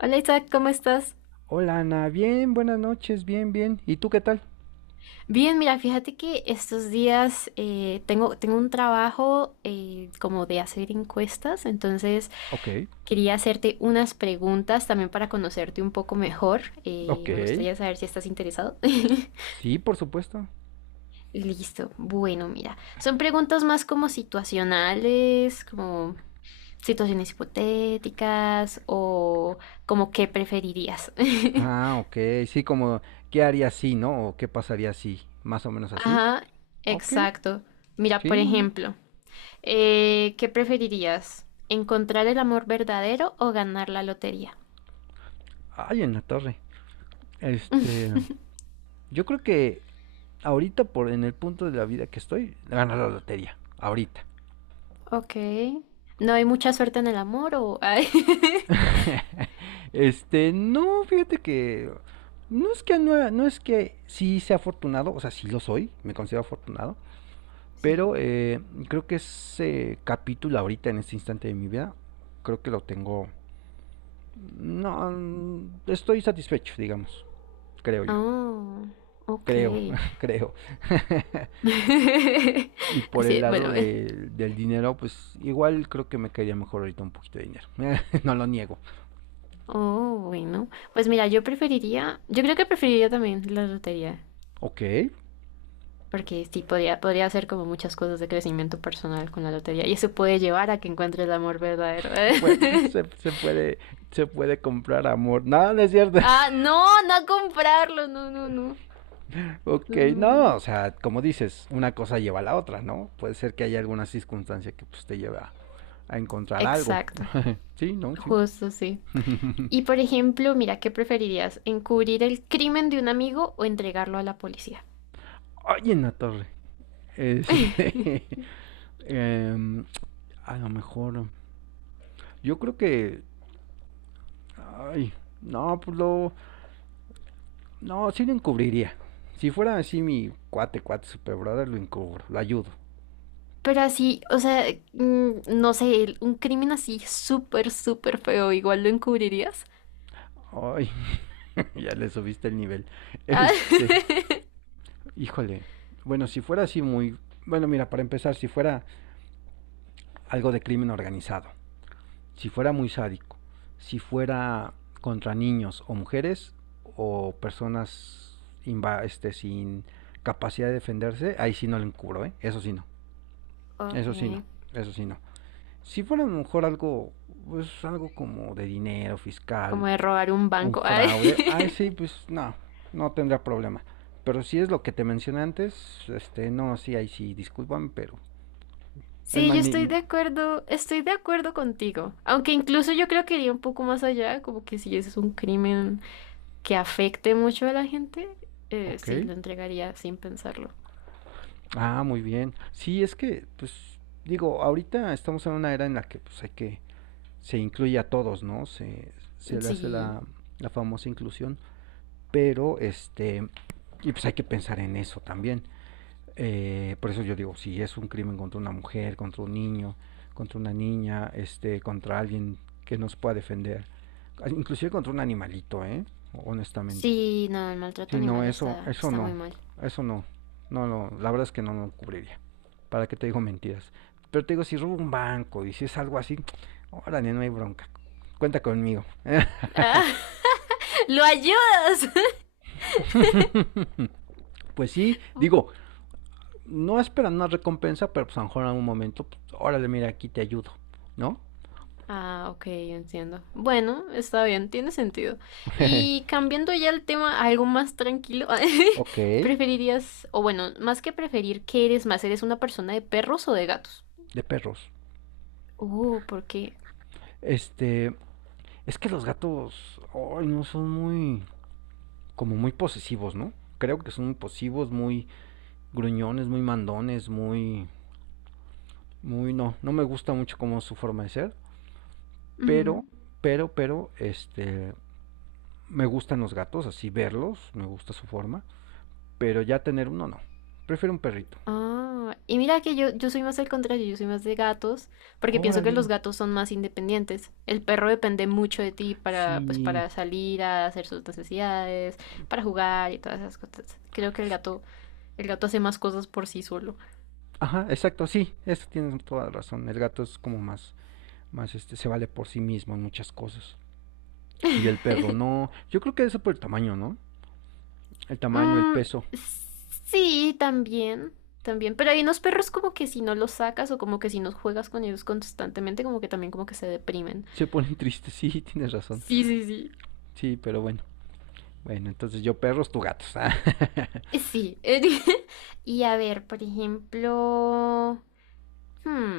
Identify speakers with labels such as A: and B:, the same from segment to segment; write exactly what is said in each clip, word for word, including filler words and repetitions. A: Hola, Isaac, ¿cómo estás?
B: Hola Ana, bien, buenas noches, bien, bien. ¿Y tú qué tal?
A: Bien, mira, fíjate que estos días eh, tengo, tengo un trabajo, eh, como de hacer encuestas, entonces
B: Ok,
A: quería hacerte unas preguntas también para conocerte un poco mejor. Eh,
B: ok.
A: me gustaría saber si estás interesado.
B: Sí, por supuesto.
A: Listo, bueno, mira, son preguntas más como situacionales, como situaciones hipotéticas o como qué preferirías.
B: Ah, ok, sí, como, ¿qué haría si, no? ¿O qué pasaría si? Más o menos así.
A: Ajá,
B: Ok,
A: exacto. Mira,
B: sí,
A: por
B: muy bien.
A: ejemplo. Eh, ¿qué preferirías? ¿Encontrar el amor verdadero o ganar la lotería?
B: Ay, en la torre. Este, yo creo que ahorita, por en el punto de la vida que estoy, ganar la lotería. Ahorita.
A: Ok. ¿No hay mucha suerte en el amor o...? Ay.
B: Este, no, fíjate que no es que no, no es que sí sea afortunado, o sea, sí lo soy, me considero afortunado,
A: Sí.
B: pero eh, creo que ese capítulo ahorita, en este instante de mi vida, creo que lo tengo... No, mm, estoy satisfecho, digamos, creo yo.
A: Oh, ok.
B: Creo, creo. Y por el
A: Así,
B: lado
A: bueno. eh.
B: de- del dinero, pues igual creo que me caería mejor ahorita un poquito de dinero. No lo niego.
A: Oh, bueno. Pues mira, yo preferiría... Yo creo que preferiría también la lotería.
B: Ok,
A: Porque sí, podría, podría hacer como muchas cosas de crecimiento personal con la lotería. Y eso puede llevar a que encuentre el amor verdadero.
B: pues, se, se puede, se puede comprar amor. No, no es cierto.
A: Ah, no, no a comprarlo. No, no, no.
B: Ok,
A: No, no,
B: no,
A: no.
B: o sea, como dices, una cosa lleva a la otra, ¿no? Puede ser que haya alguna circunstancia que pues, te lleve a, a encontrar algo.
A: Exacto,
B: Sí, no, sí.
A: justo sí. Y por ejemplo, mira, ¿qué preferirías? ¿Encubrir el crimen de un amigo o entregarlo a la policía?
B: Oye, en la torre. Este, em, a lo mejor, yo creo que, ay, no, pues lo, no, sí lo encubriría. Si fuera así mi cuate, cuate, super brother, lo encubro, lo ayudo.
A: Pero así, o sea, mm, no sé, el- un crimen así súper, súper feo, ¿igual lo encubrirías?
B: Ay, ya le subiste el nivel.
A: Ah.
B: Este, Híjole, bueno, si fuera así muy... Bueno, mira, para empezar, si fuera algo de crimen organizado, si fuera muy sádico, si fuera contra niños o mujeres o personas inva- este, sin capacidad de defenderse, ahí sí no lo encubro, ¿eh? Eso sí no,
A: Ok,
B: eso sí no, eso sí no. Si fuera a lo mejor algo, pues algo como de dinero fiscal,
A: como de robar un
B: un
A: banco. Ay.
B: fraude, ah, sí, pues no, no tendrá problema. Pero si es lo que te mencioné antes, este, no, sí, ahí sí, discúlpame, pero el
A: Sí, yo
B: mani
A: estoy
B: ni-
A: de acuerdo, estoy de acuerdo contigo. Aunque incluso yo creo que iría un poco más allá, como que si ese es un crimen que afecte mucho a la gente, eh,
B: ok,
A: sí, lo entregaría sin pensarlo.
B: ah, muy bien. Sí, es que, pues, digo, ahorita estamos en una era en la que, pues, hay que, se incluye a todos, ¿no? Se, se le hace
A: Sí,
B: la, la famosa inclusión, pero, este, y pues hay que pensar en eso también. Eh, por eso yo digo, si es un crimen contra una mujer, contra un niño, contra una niña, este, contra alguien que nos pueda defender, inclusive contra un animalito, ¿eh? Honestamente.
A: sí, no, el maltrato
B: Si no,
A: animal
B: eso,
A: está,
B: eso
A: está muy
B: no,
A: mal.
B: eso no, no, no, la verdad es que no lo no cubriría. ¿Para qué te digo mentiras? Pero te digo, si robo un banco y si es algo así, órale, no hay bronca. Cuenta conmigo.
A: Ah. ¡Lo ayudas!
B: Pues sí, digo, no esperan una recompensa, pero pues a lo mejor en algún momento, pues, órale, mira, aquí te ayudo, ¿no?
A: Ah, ok, entiendo. Bueno, está bien, tiene sentido. Y cambiando ya el tema a algo más tranquilo,
B: Ok.
A: ¿preferirías, o bueno, más que preferir, qué eres más? ¿Eres una persona de perros o de gatos?
B: De perros.
A: Uh, ¿por qué?
B: Este, es que los gatos, ay, no son muy, como muy posesivos, ¿no? Creo que son muy posesivos, muy gruñones, muy mandones, muy, muy, no, no me gusta mucho como su forma de ser,
A: Ujú.
B: pero, pero, pero, este, me gustan los gatos, así verlos, me gusta su forma, pero ya tener uno no, prefiero un perrito.
A: Ah, y mira que yo, yo soy más al contrario, yo soy más de gatos, porque pienso que
B: Órale,
A: los gatos son más independientes. El perro depende mucho de ti para,
B: si.
A: pues, para salir a hacer sus necesidades, para jugar y todas esas cosas. Creo que el gato, el gato hace más cosas por sí solo.
B: Ajá, exacto, sí, eso tienes toda la razón. El gato es como más, más este, se vale por sí mismo en muchas cosas. Y el perro no. Yo creo que eso por el tamaño, ¿no? El tamaño, el
A: Mm,
B: peso.
A: sí, también, también. Pero hay unos perros como que si no los sacas o como que si no juegas con ellos constantemente, como que también como que se deprimen.
B: Se ponen tristes, sí, tienes razón.
A: Sí, sí, sí.
B: Sí, pero bueno. Bueno, entonces yo perros, tú gatos.
A: Sí. Y a ver, por ejemplo. Hmm,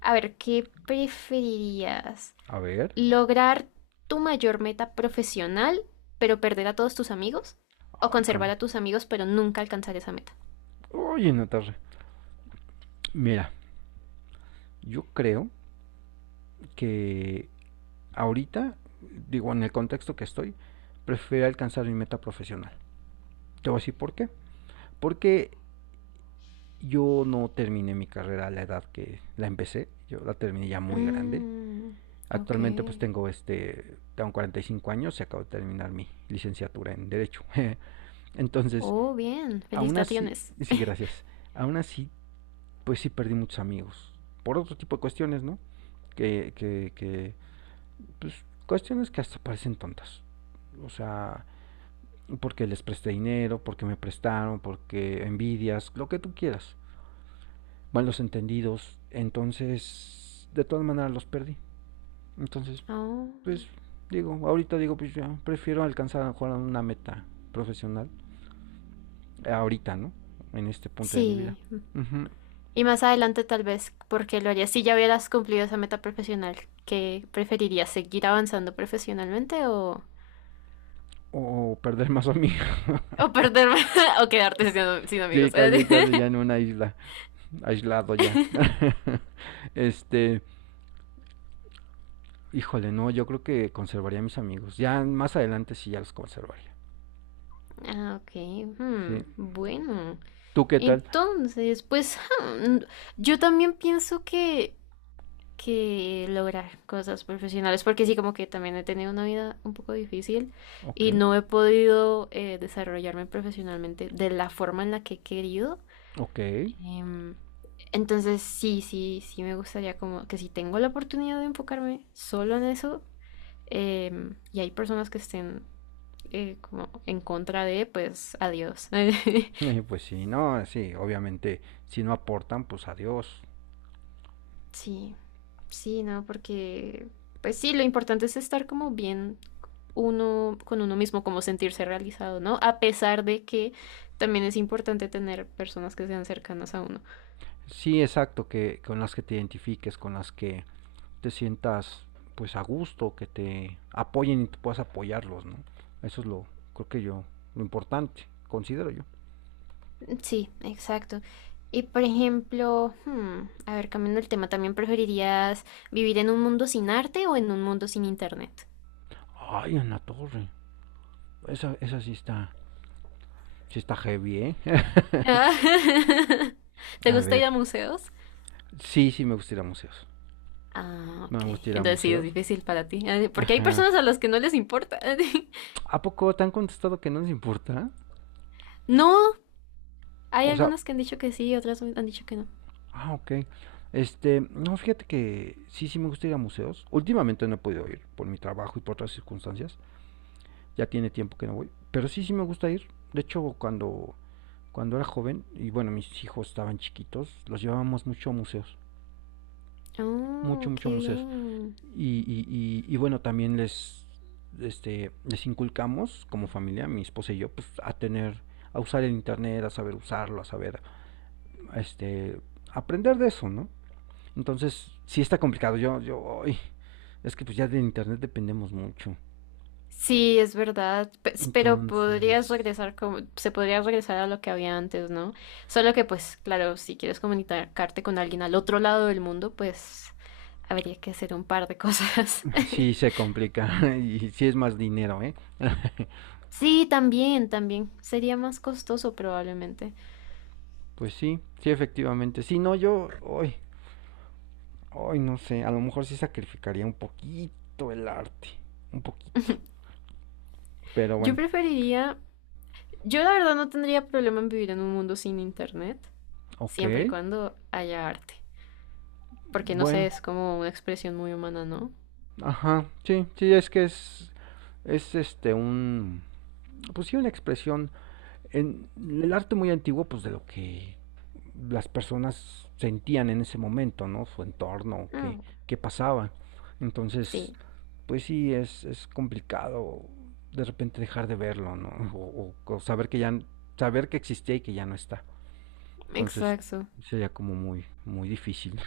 A: A ver, ¿qué preferirías?
B: A ver.
A: ¿Lograr tu mayor meta profesional, pero perder a todos tus amigos? ¿O
B: Ay,
A: conservar
B: con.
A: a tus amigos, pero nunca alcanzar esa meta?
B: Oye, Natarra. Mira, yo creo que ahorita, digo, en el contexto que estoy, prefiero alcanzar mi meta profesional. Te voy a decir por qué. Porque yo no terminé mi carrera a la edad que la empecé, yo la terminé ya muy grande.
A: Mm, ok.
B: Actualmente pues tengo este, tengo cuarenta y cinco años y acabo de terminar mi licenciatura en Derecho. Entonces,
A: Oh, bien.
B: aún así,
A: Felicitaciones.
B: sí, gracias, aún así pues sí perdí muchos amigos. Por otro tipo de cuestiones, ¿no? Que, que, que pues cuestiones que hasta parecen tontas. O sea, porque les presté dinero, porque me prestaron, porque envidias, lo que tú quieras. Malos entendidos. Entonces, de todas maneras los perdí. Entonces,
A: Oh,
B: pues digo, ahorita digo, pues ya prefiero alcanzar a lo mejor una meta profesional. eh, Ahorita, ¿no? En este punto de mi vida.
A: sí.
B: Ujú.
A: Y más adelante tal vez, porque lo harías si ya hubieras cumplido esa meta profesional. ¿Qué preferirías? ¿Seguir avanzando profesionalmente o,
B: O perder más amigos.
A: o perderme o quedarte sin, sin
B: Sí,
A: amigos?
B: casi, casi ya en una isla. Aislado ya. este, Híjole, no, yo creo que conservaría a mis amigos. Ya más adelante sí ya los conservaría.
A: Ah, ok.
B: Sí.
A: hmm, Bueno,
B: ¿Tú qué tal?
A: entonces, pues, hmm, yo también pienso que, que lograr cosas profesionales, porque sí, como que también he tenido una vida un poco difícil
B: Ok,
A: y no he podido, eh, desarrollarme profesionalmente de la forma en la que he querido.
B: ok.
A: Em, entonces, sí, sí, sí me gustaría como que si tengo la oportunidad de enfocarme solo en eso, em, y hay personas que estén eh, como en contra de, pues adiós.
B: Eh, Pues sí, no, sí, obviamente, si no aportan, pues adiós.
A: Sí, sí, no, porque, pues sí, lo importante es estar como bien uno con uno mismo, como sentirse realizado, ¿no? A pesar de que también es importante tener personas que sean cercanas a uno.
B: Sí, exacto, que con las que te identifiques, con las que te sientas pues a gusto, que te apoyen y tú puedas apoyarlos, ¿no? Eso es lo, creo que yo, lo importante, considero yo.
A: Sí, exacto. Y por ejemplo, hmm, a ver, cambiando el tema, ¿también preferirías vivir en un mundo sin arte o en un mundo sin internet?
B: Ay, en la torre, esa, esa sí está, sí está heavy, ¿eh?
A: Ah. ¿Te
B: A
A: gusta ir
B: ver,
A: a museos?
B: sí, sí me gusta ir a museos.
A: Ah,
B: Me
A: ok.
B: gusta ir a
A: Entonces sí, es
B: museos.
A: difícil para ti. Ah, porque hay
B: Ajá.
A: personas a las que no les importa.
B: ¿A poco te han contestado que no les importa?
A: No, hay
B: O sea,
A: algunas que han dicho que sí, otras han dicho que no.
B: ah, ok. Este, no, fíjate que sí, sí me gusta ir a museos. Últimamente no he podido ir por mi trabajo y por otras circunstancias. Ya tiene tiempo que no voy. Pero sí, sí me gusta ir. De hecho, cuando, cuando era joven, y bueno, mis hijos estaban chiquitos, los llevábamos mucho a museos. Mucho,
A: Oh,
B: mucho a
A: qué
B: museos.
A: bien.
B: Y, y, y, y bueno, también les, este, les inculcamos como familia, mi esposa y yo, pues a tener, a usar el internet, a saber usarlo, a saber, este, aprender de eso, ¿no? Entonces, sí está complicado. Yo, yo, ay, es que pues ya de internet dependemos mucho.
A: Sí, es verdad, pe- pero
B: Entonces,
A: podrías regresar como, se podría regresar a lo que había antes, ¿no? Solo que pues, claro, si quieres comunicarte con alguien al otro lado del mundo, pues habría que hacer un par de cosas.
B: sí se complica y sí es más dinero, ¿eh?
A: Sí, también, también. Sería más costoso probablemente.
B: Pues sí, sí, efectivamente. Sí, no, yo, hoy, hoy no sé, a lo mejor sí sacrificaría un poquito el arte, un poquito. Pero
A: Yo
B: bueno,
A: preferiría, yo la verdad no tendría problema en vivir en un mundo sin internet,
B: ok,
A: siempre y cuando haya arte. Porque no sé,
B: bueno,
A: es como una expresión muy humana, ¿no?
B: ajá, sí, sí, es que es, es este, un, pues sí, una expresión en el arte muy antiguo, pues de lo que las personas sentían en ese momento, ¿no? Su entorno, qué,
A: Mm.
B: qué pasaba. Entonces,
A: Sí,
B: pues sí, es, es complicado de repente dejar de verlo, ¿no? O, o- o saber que ya, saber que existía y que ya no está. Entonces,
A: exacto.
B: sería como muy, muy difícil.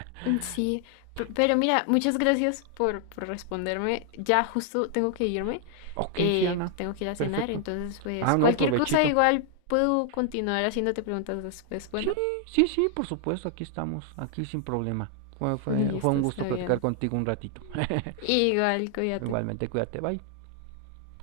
A: Mm. Sí, pe- pero mira, muchas gracias por, por responderme. Ya justo tengo que irme,
B: Ok, sí,
A: eh,
B: Ana,
A: pues tengo que ir a cenar,
B: perfecto.
A: entonces
B: Ah,
A: pues
B: no,
A: cualquier cosa
B: provechito.
A: igual puedo continuar haciéndote preguntas después.
B: Sí,
A: Bueno,
B: sí, sí, por supuesto, aquí estamos, aquí sin problema. Fue, fue, fue
A: listo,
B: un gusto
A: está
B: platicar
A: bien.
B: contigo un ratito.
A: Igual, cuídate.
B: Igualmente, cuídate, bye.